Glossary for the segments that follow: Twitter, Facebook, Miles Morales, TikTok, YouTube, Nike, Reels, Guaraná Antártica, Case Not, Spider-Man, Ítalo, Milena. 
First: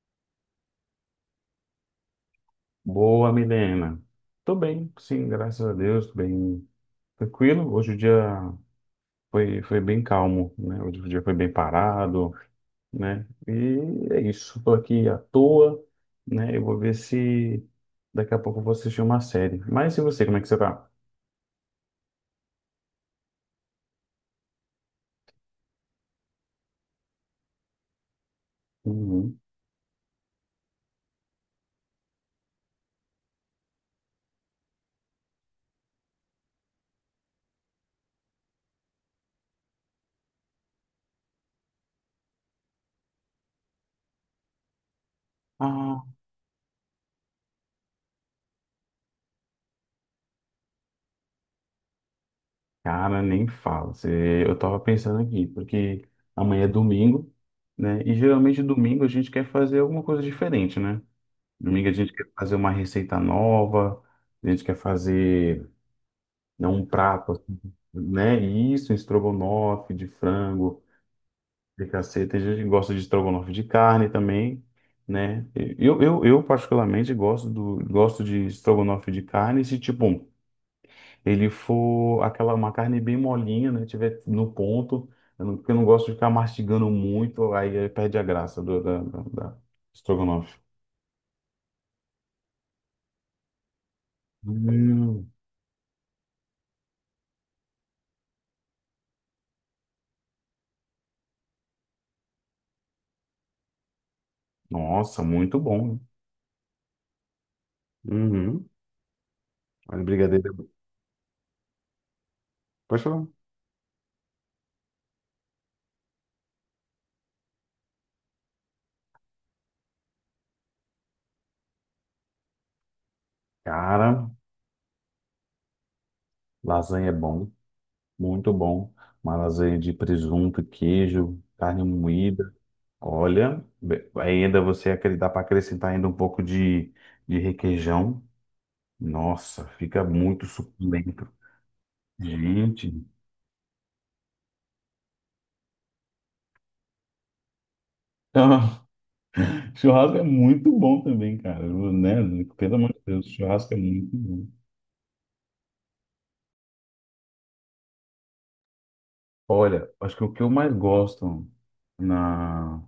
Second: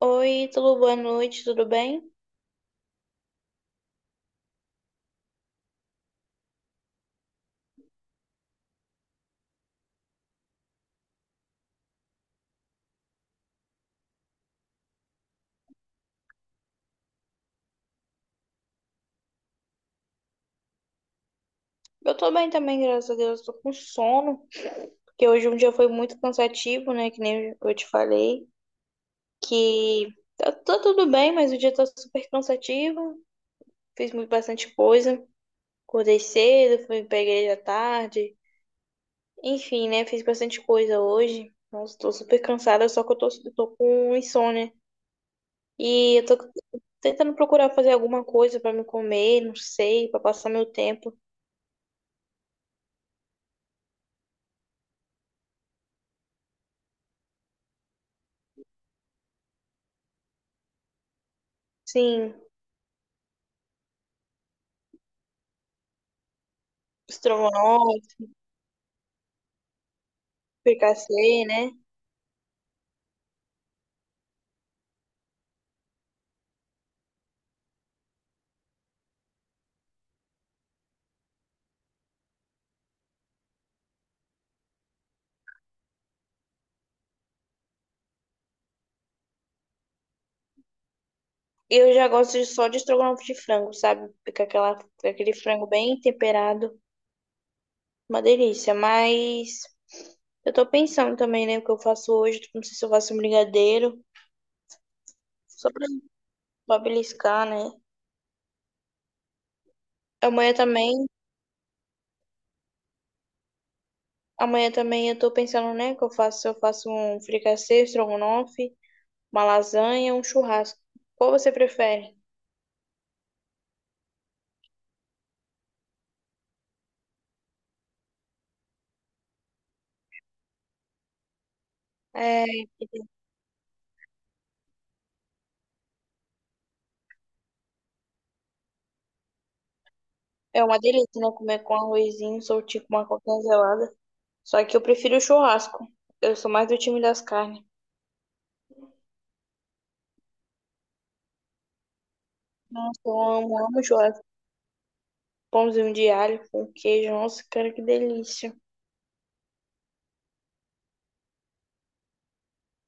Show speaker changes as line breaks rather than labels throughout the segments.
Oi, tudo boa noite, tudo bem?
Boa, Milena. Tô bem, sim, graças a Deus, tô bem tranquilo. Hoje o dia foi bem calmo, né? Hoje o dia foi bem parado, né? E é isso, tô aqui à toa, né? Eu vou ver se daqui a pouco eu vou assistir uma série. Mas e você, como é que você tá?
Eu tô bem também, graças a Deus, tô com sono, porque hoje um dia foi muito cansativo, né? Que nem eu te falei,
Uhum.
que tá tudo bem, mas o dia tá super cansativo, fiz muito bastante coisa, acordei cedo, fui pra igreja à tarde, enfim, né? Fiz bastante coisa hoje, nossa, tô super cansada, só que eu tô com insônia.
Ah,
E eu tô tentando procurar fazer alguma coisa pra me comer, não sei, pra passar meu tempo.
cara, nem fala. Eu tava pensando aqui, porque amanhã é domingo, né? E geralmente domingo a gente quer fazer alguma coisa diferente, né? Domingo a gente quer
Sim,
fazer uma receita nova, a gente quer fazer né, um prato, assim,
estrogonofe.
né? E isso, um estrogonofe de frango,
Fricassê, né?
de caceta. Tem gente que gosta de estrogonofe de carne também, né? Eu particularmente gosto de estrogonofe de carne se, tipo, ele for aquela, uma carne bem molinha, né? Tiver no ponto, eu não- porque eu não gosto de ficar mastigando muito, aí perde a graça da estrogonofe.
Eu já gosto de- só de estrogonofe de frango, sabe? Fica aquela, fica
Hum,
aquele frango bem temperado, uma delícia. Mas eu tô pensando também, né? O que eu faço hoje, tipo, não sei se eu faço um brigadeiro,
nossa, muito
só pra,
bom.
pra beliscar, né?
Uhum. Olha, brigadeiro é
Amanhã
bom.
também,
Pode falar.
amanhã também, eu tô pensando, né? Que eu faço, se eu faço um fricassê, estrogonofe, uma lasanha, um churrasco. Qual você prefere?
Cara, lasanha é bom, muito bom. Uma lasanha de presunto, queijo, carne moída.
É,
Olha, ainda você dá para acrescentar ainda um pouco de requeijão. Nossa, fica muito
é uma delícia,
suculento.
né? Comer com arrozinho, soltinho com
Gente,
uma coquinha gelada. Só que eu prefiro o churrasco. Eu sou mais do time das carnes.
churrasco é muito bom também, cara, né? Pelo amor de
Nossa, eu
Deus,
amo,
churrasco é
amo
muito
churrasco.
bom.
Pãozinho de alho com queijo. Nossa, cara, que delícia.
Olha, acho que o que eu mais gosto na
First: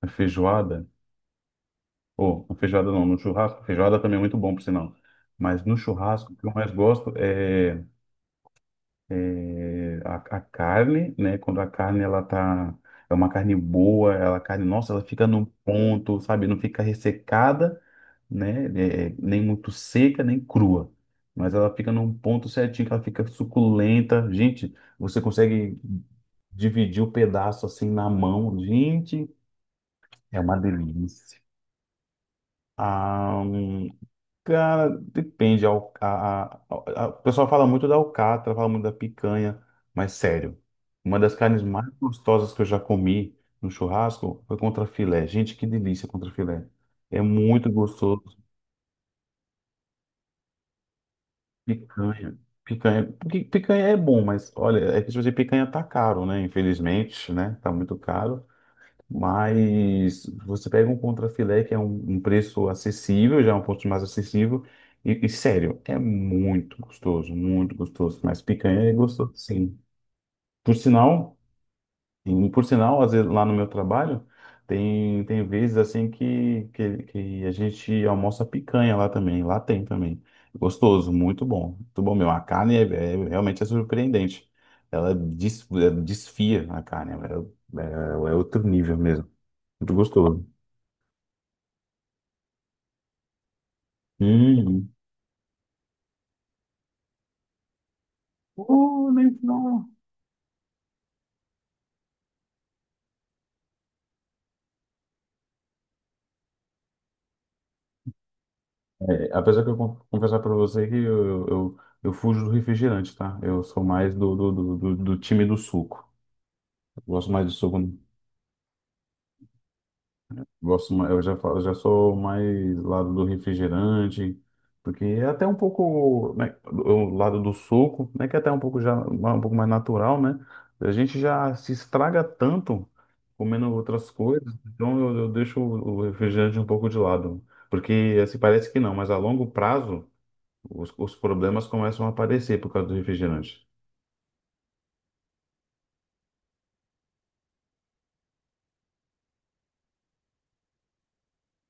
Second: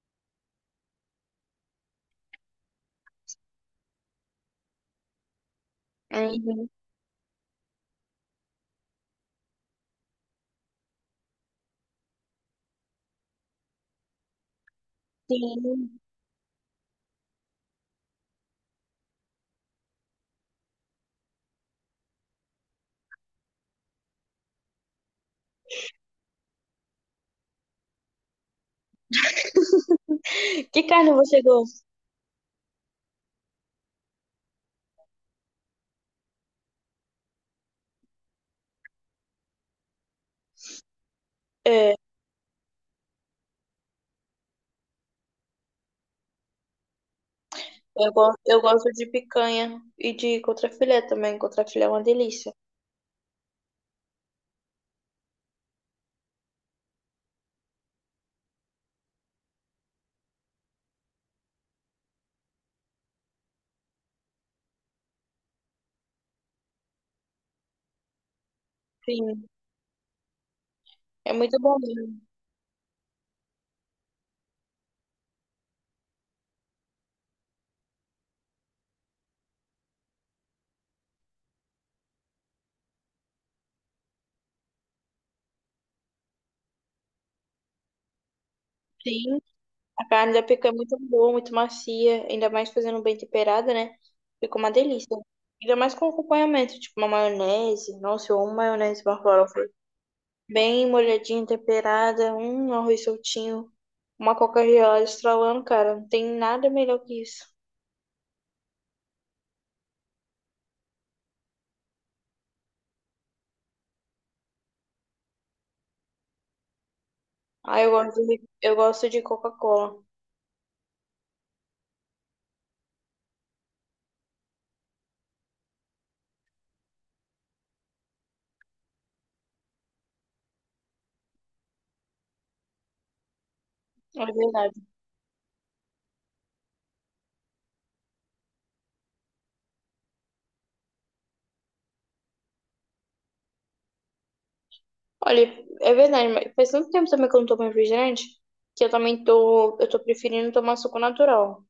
na feijoada, ou na feijoada não, no churrasco. Feijoada também é muito bom, por sinal. Mas no churrasco, o que eu mais
Uhum.
gosto é a carne, né? Quando a carne, ela tá. É uma carne boa, ela, a carne, nossa, ela fica no
Sim.
ponto, sabe? Não fica ressecada, né? Nem muito seca, nem crua. Mas ela fica num ponto certinho, que ela fica suculenta. Gente, você consegue dividir o pedaço assim na mão. Gente, é uma
Que carne
delícia.
você gosta?
Ah, cara, depende. A, Al- A, a- o pessoal fala muito da alcatra, fala muito da picanha, mas sério, uma das carnes mais
É,
gostosas que eu já comi no churrasco foi contrafilé. Gente, que delícia contrafilé. É muito
eu
gostoso.
gosto, eu gosto de picanha e de contrafilé também. Contrafilé é uma
Picanha.
delícia.
Picanha, porque picanha é bom, mas olha, é que se você picanha tá caro, né? Infelizmente, né? Tá muito caro. Mas você pega um contrafilé que é um preço acessível, já é um ponto mais acessível, e sério, é muito gostoso, muito gostoso. Mas picanha é gostoso,
Sim,
sim. Por
é
sinal,
muito bom mesmo.
e por sinal, às vezes lá no meu trabalho, tem vezes assim que a gente almoça picanha lá também, lá tem também. Gostoso, muito bom mesmo. A carne realmente é surpreendente. Ela desfia a carne, é é outro nível mesmo.
Sim,
Muito
a carne da
gostoso.
picanha é muito boa, muito macia. Ainda mais fazendo bem temperada, né? Fica uma
Hum.
delícia. Ainda mais com acompanhamento, tipo uma maionese. Nossa, eu amo maionese,
Oh,
uma
nem
farofa.
não.
Bem molhadinha, temperada, um arroz soltinho, uma Coca-Cola estralando, cara. Não tem nada melhor que isso.
É, apesar que eu confessar para você que eu fujo do refrigerante, tá? Eu sou mais do time do suco. Eu gosto mais do suco.
Ah, eu gosto de Coca-Cola.
Gosto, eu já sou mais lado do refrigerante, porque é até um pouco, né, o lado do suco, né, que é até um pouco já um pouco mais natural, né? A gente já se estraga tanto comendo outras
É
coisas,
verdade.
então eu deixo o refrigerante um pouco de lado, porque assim parece que não, mas a longo prazo os problemas começam a aparecer por causa do refrigerante.
Olha, é verdade, mas faz tanto tempo também que eu não tomo refrigerante que eu também tô, eu tô preferindo tomar suco natural.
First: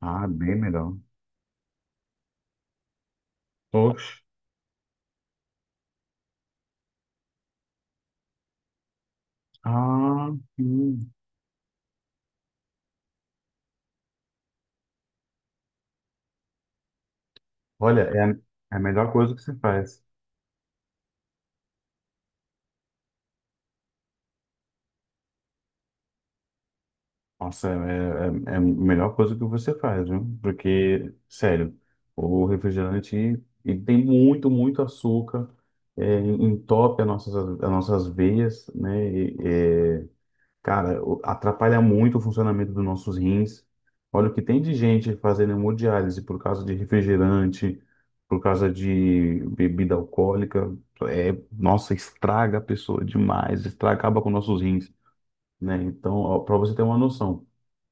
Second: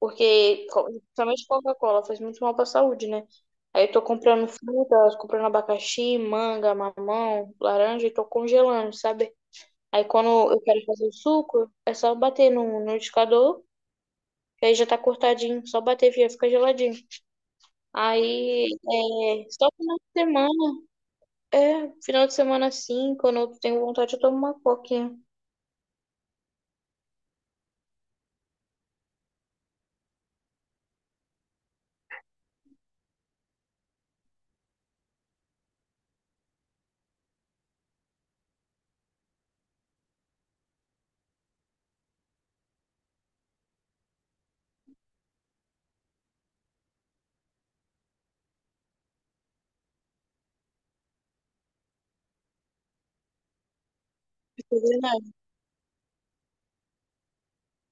Ah, bem melhor.
principalmente Coca-Cola, faz muito mal pra saúde, né? Aí eu tô
Oxe.
comprando fruta, comprando abacaxi, manga, mamão, laranja e tô congelando, sabe? Aí
Ah,
quando eu quero fazer
sim.
o suco, é só bater no liquidificador, que aí já tá cortadinho, só bater e fica geladinho.
Olha, é a, é
Aí
a melhor coisa que
é
se
só final
faz.
de semana, é, final de semana assim, quando eu tenho vontade, eu tomo uma coquinha. Não
Nossa, é a melhor coisa que você faz, viu? Porque, sério, o refrigerante ele tem muito, muito açúcar, entope as nossas veias, né? E, é, cara, atrapalha muito o funcionamento dos nossos rins. Olha o que tem de gente fazendo hemodiálise por causa de refrigerante, por causa de bebida alcoólica. É, nossa, estraga a pessoa demais, estraga, acaba com nossos rins,
fazer nada.
né? Então, para você ter uma noção.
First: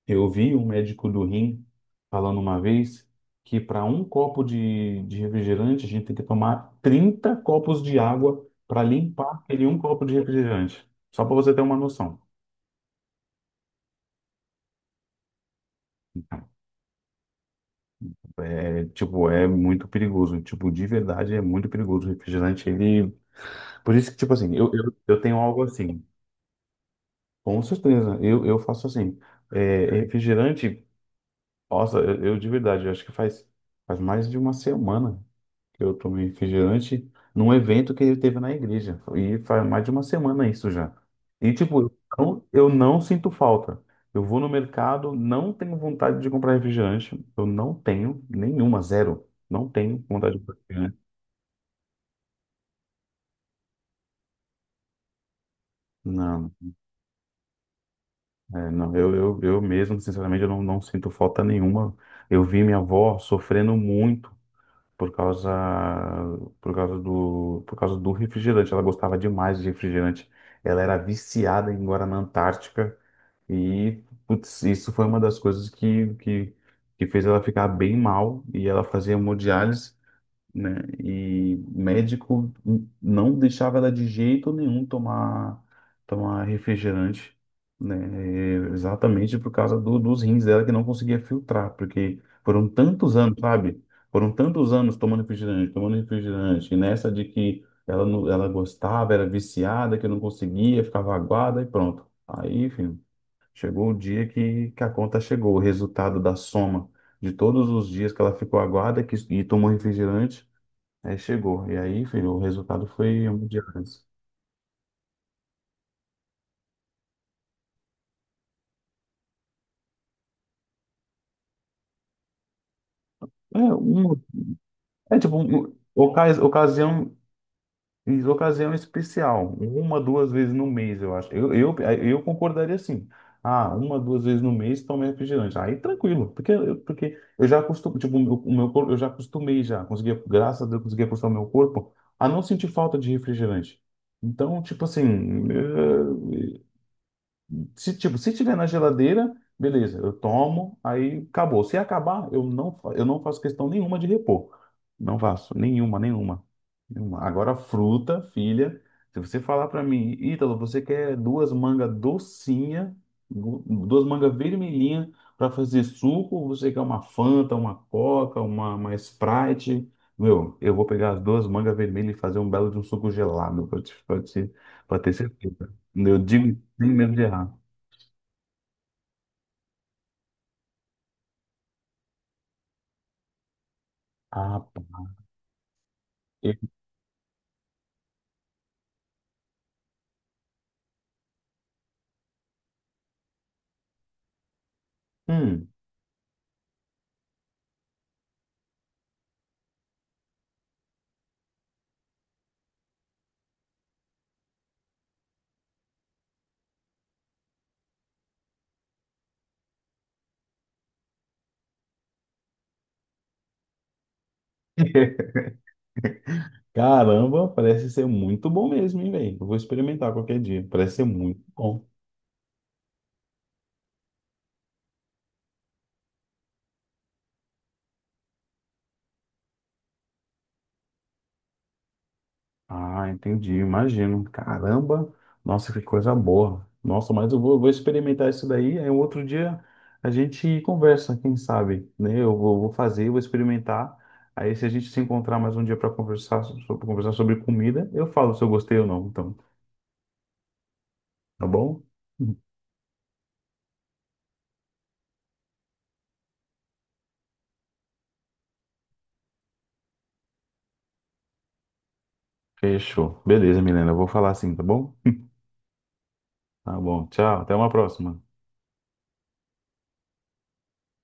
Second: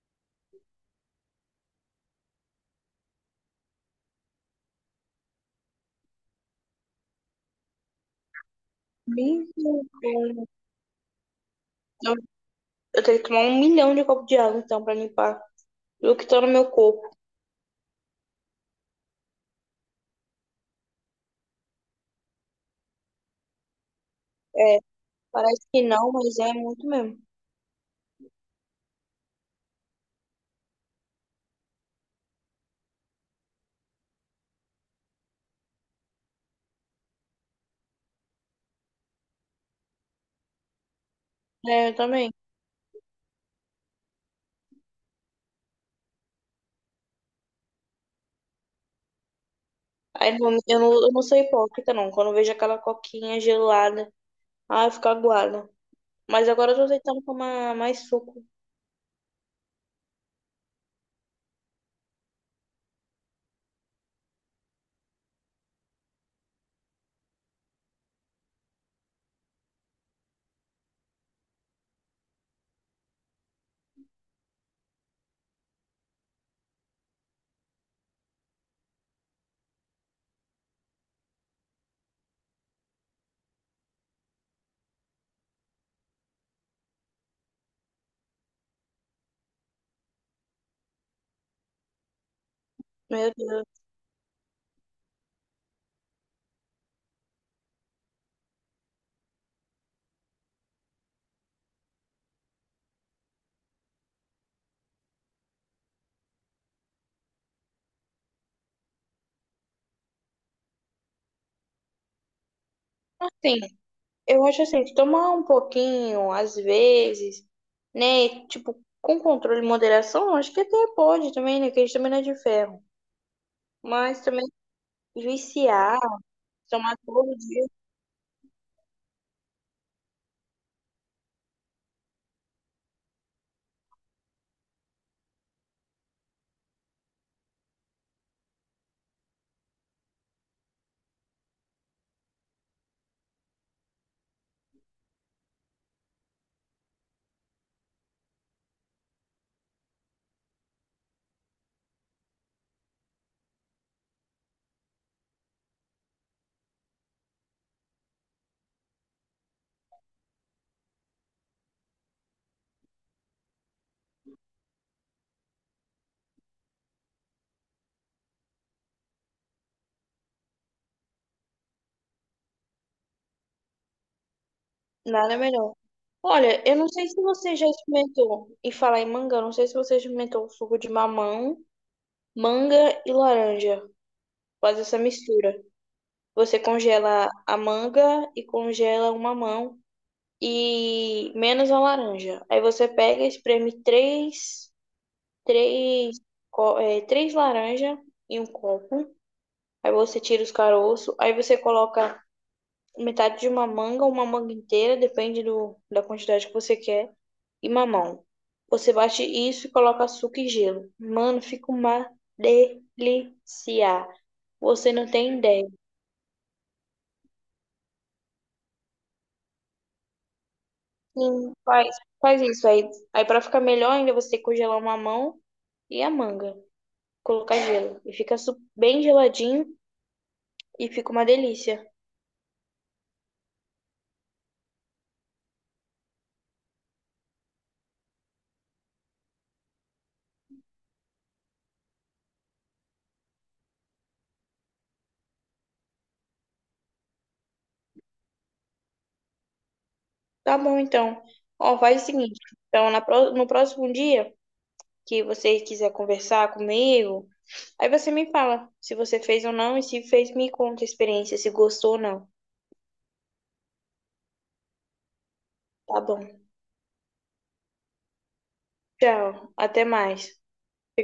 Eu vi um médico do rim falando uma vez que para um copo de refrigerante a gente tem que tomar 30 copos de água para limpar
Nem-
aquele um copo de refrigerante. Só para você ter uma
Eu,
noção.
eu tenho que tomar 1 milhão de copos de água, então, pra limpar o que tá no meu corpo.
É, tipo, é muito perigoso. Tipo, de verdade é muito perigoso. O refrigerante, ele. Por isso que, tipo assim, eu,
É,
eu, eu tenho algo
parece que
assim.
não, mas é muito mesmo.
Com certeza. Eu faço assim. É, refrigerante, nossa, eu de verdade, eu acho que faz mais de uma semana que eu tomei refrigerante num evento que ele teve na igreja. E faz mais de uma semana isso já. E, tipo,
É,
eu
eu também.
não, eu não sinto falta. Eu vou no mercado, não tenho vontade de comprar refrigerante. Eu não tenho nenhuma, zero. Não tenho
Aí
vontade de
eu
comprar
não, eu não,
refrigerante.
eu não sou hipócrita, não. Quando eu vejo aquela coquinha gelada, ah, eu fico aguada. Mas
Não,
agora eu tô tentando tomar mais suco.
é, não. Eu mesmo, sinceramente, eu não, não sinto falta nenhuma. Eu vi minha avó sofrendo muito por causa, por causa do refrigerante. Ela gostava demais de refrigerante. Ela era viciada em Guaraná Antártica e, putz, isso foi uma das coisas que fez ela ficar bem mal e ela fazia hemodiálise né? E médico não deixava ela de jeito nenhum tomar refrigerante, né? É, exatamente por causa dos rins dela que não conseguia filtrar, porque foram tantos
Meu
anos,
Deus.
sabe? Foram tantos anos tomando refrigerante, e nessa de que ela não- ela gostava, era viciada, que não conseguia, ficava aguada e pronto. Aí, enfim, chegou o dia que a conta chegou, o resultado da soma de todos os dias que ela ficou aguada e tomou refrigerante. Aí chegou. E aí, filho, o resultado foi um
Assim,
dia.
eu acho assim, que tomar um pouquinho, às vezes, né? Tipo, com controle e moderação, acho que até pode também, né? Que a gente também não é de ferro.
É, uma,
Mas também
é tipo, um,
viciar,
ocas,
tomar
ocasião,
todo dia,
ocasião especial. Uma, duas vezes no mês, eu acho. Eu concordaria assim. Ah, uma, duas vezes no mês toma refrigerante. Aí tranquilo, porque eu já acostumei, tipo, o meu corpo, eu já acostumei já. Consegui, graças a Deus, consegui acostumar meu corpo a não sentir falta de refrigerante. Então, tipo assim, eh, se, tipo, se tiver na geladeira, beleza, eu tomo, aí acabou. Se acabar, eu não faço questão nenhuma de repor. Não faço, nenhuma, nenhuma, nenhuma. Agora, fruta, filha, se você falar pra mim, Ítalo, você quer duas mangas docinha, du- duas mangas vermelhinha pra fazer suco, ou você quer uma Fanta, uma Coca, uma Sprite? Meu, eu vou pegar as duas mangas vermelhas e fazer um belo de um suco gelado, pra ter
nada
certeza.
melhor.
Eu digo
Olha, eu
sem
não sei
medo
se
de errar.
você já experimentou, e falar em manga, eu não sei se você já experimentou o suco de mamão, manga e laranja.
Ah,
Faz essa
pá.
mistura.
Eu-
Você congela a manga e congela o mamão. E menos a laranja. Aí você pega, espreme
Hum.
três, três laranjas em um copo. Aí você tira os caroços. Aí você coloca metade de uma manga inteira, depende do, da quantidade que você quer, e mamão. Você bate isso e coloca açúcar e gelo. Mano, fica uma delícia. Você não tem ideia.
Caramba, parece ser muito bom mesmo, hein, velho? Eu vou experimentar qualquer dia. Parece ser muito
Sim,
bom.
faz isso aí. Aí para ficar melhor ainda, você tem que congelar o mamão e a manga. Colocar gelo. E fica bem geladinho e fica uma delícia.
Ah, entendi, imagino. Caramba, nossa, que coisa boa. Nossa, mas eu vou experimentar isso daí. Aí um outro dia a gente conversa, quem sabe, né? Eu vou experimentar. Aí se a gente se encontrar mais um dia para conversar, pra conversar sobre comida, eu falo se eu gostei ou não, então,
Tá bom, então.
tá
Ó,
bom?
faz o seguinte. Então, no próximo dia que você quiser conversar comigo, aí você me fala se você fez ou não e se fez, me conta a experiência, se gostou ou não.
Fechou. Beleza, Milena, eu vou falar assim, tá bom?
Tá bom.
Tá bom, tchau, até uma próxima.
Tchau. Até mais.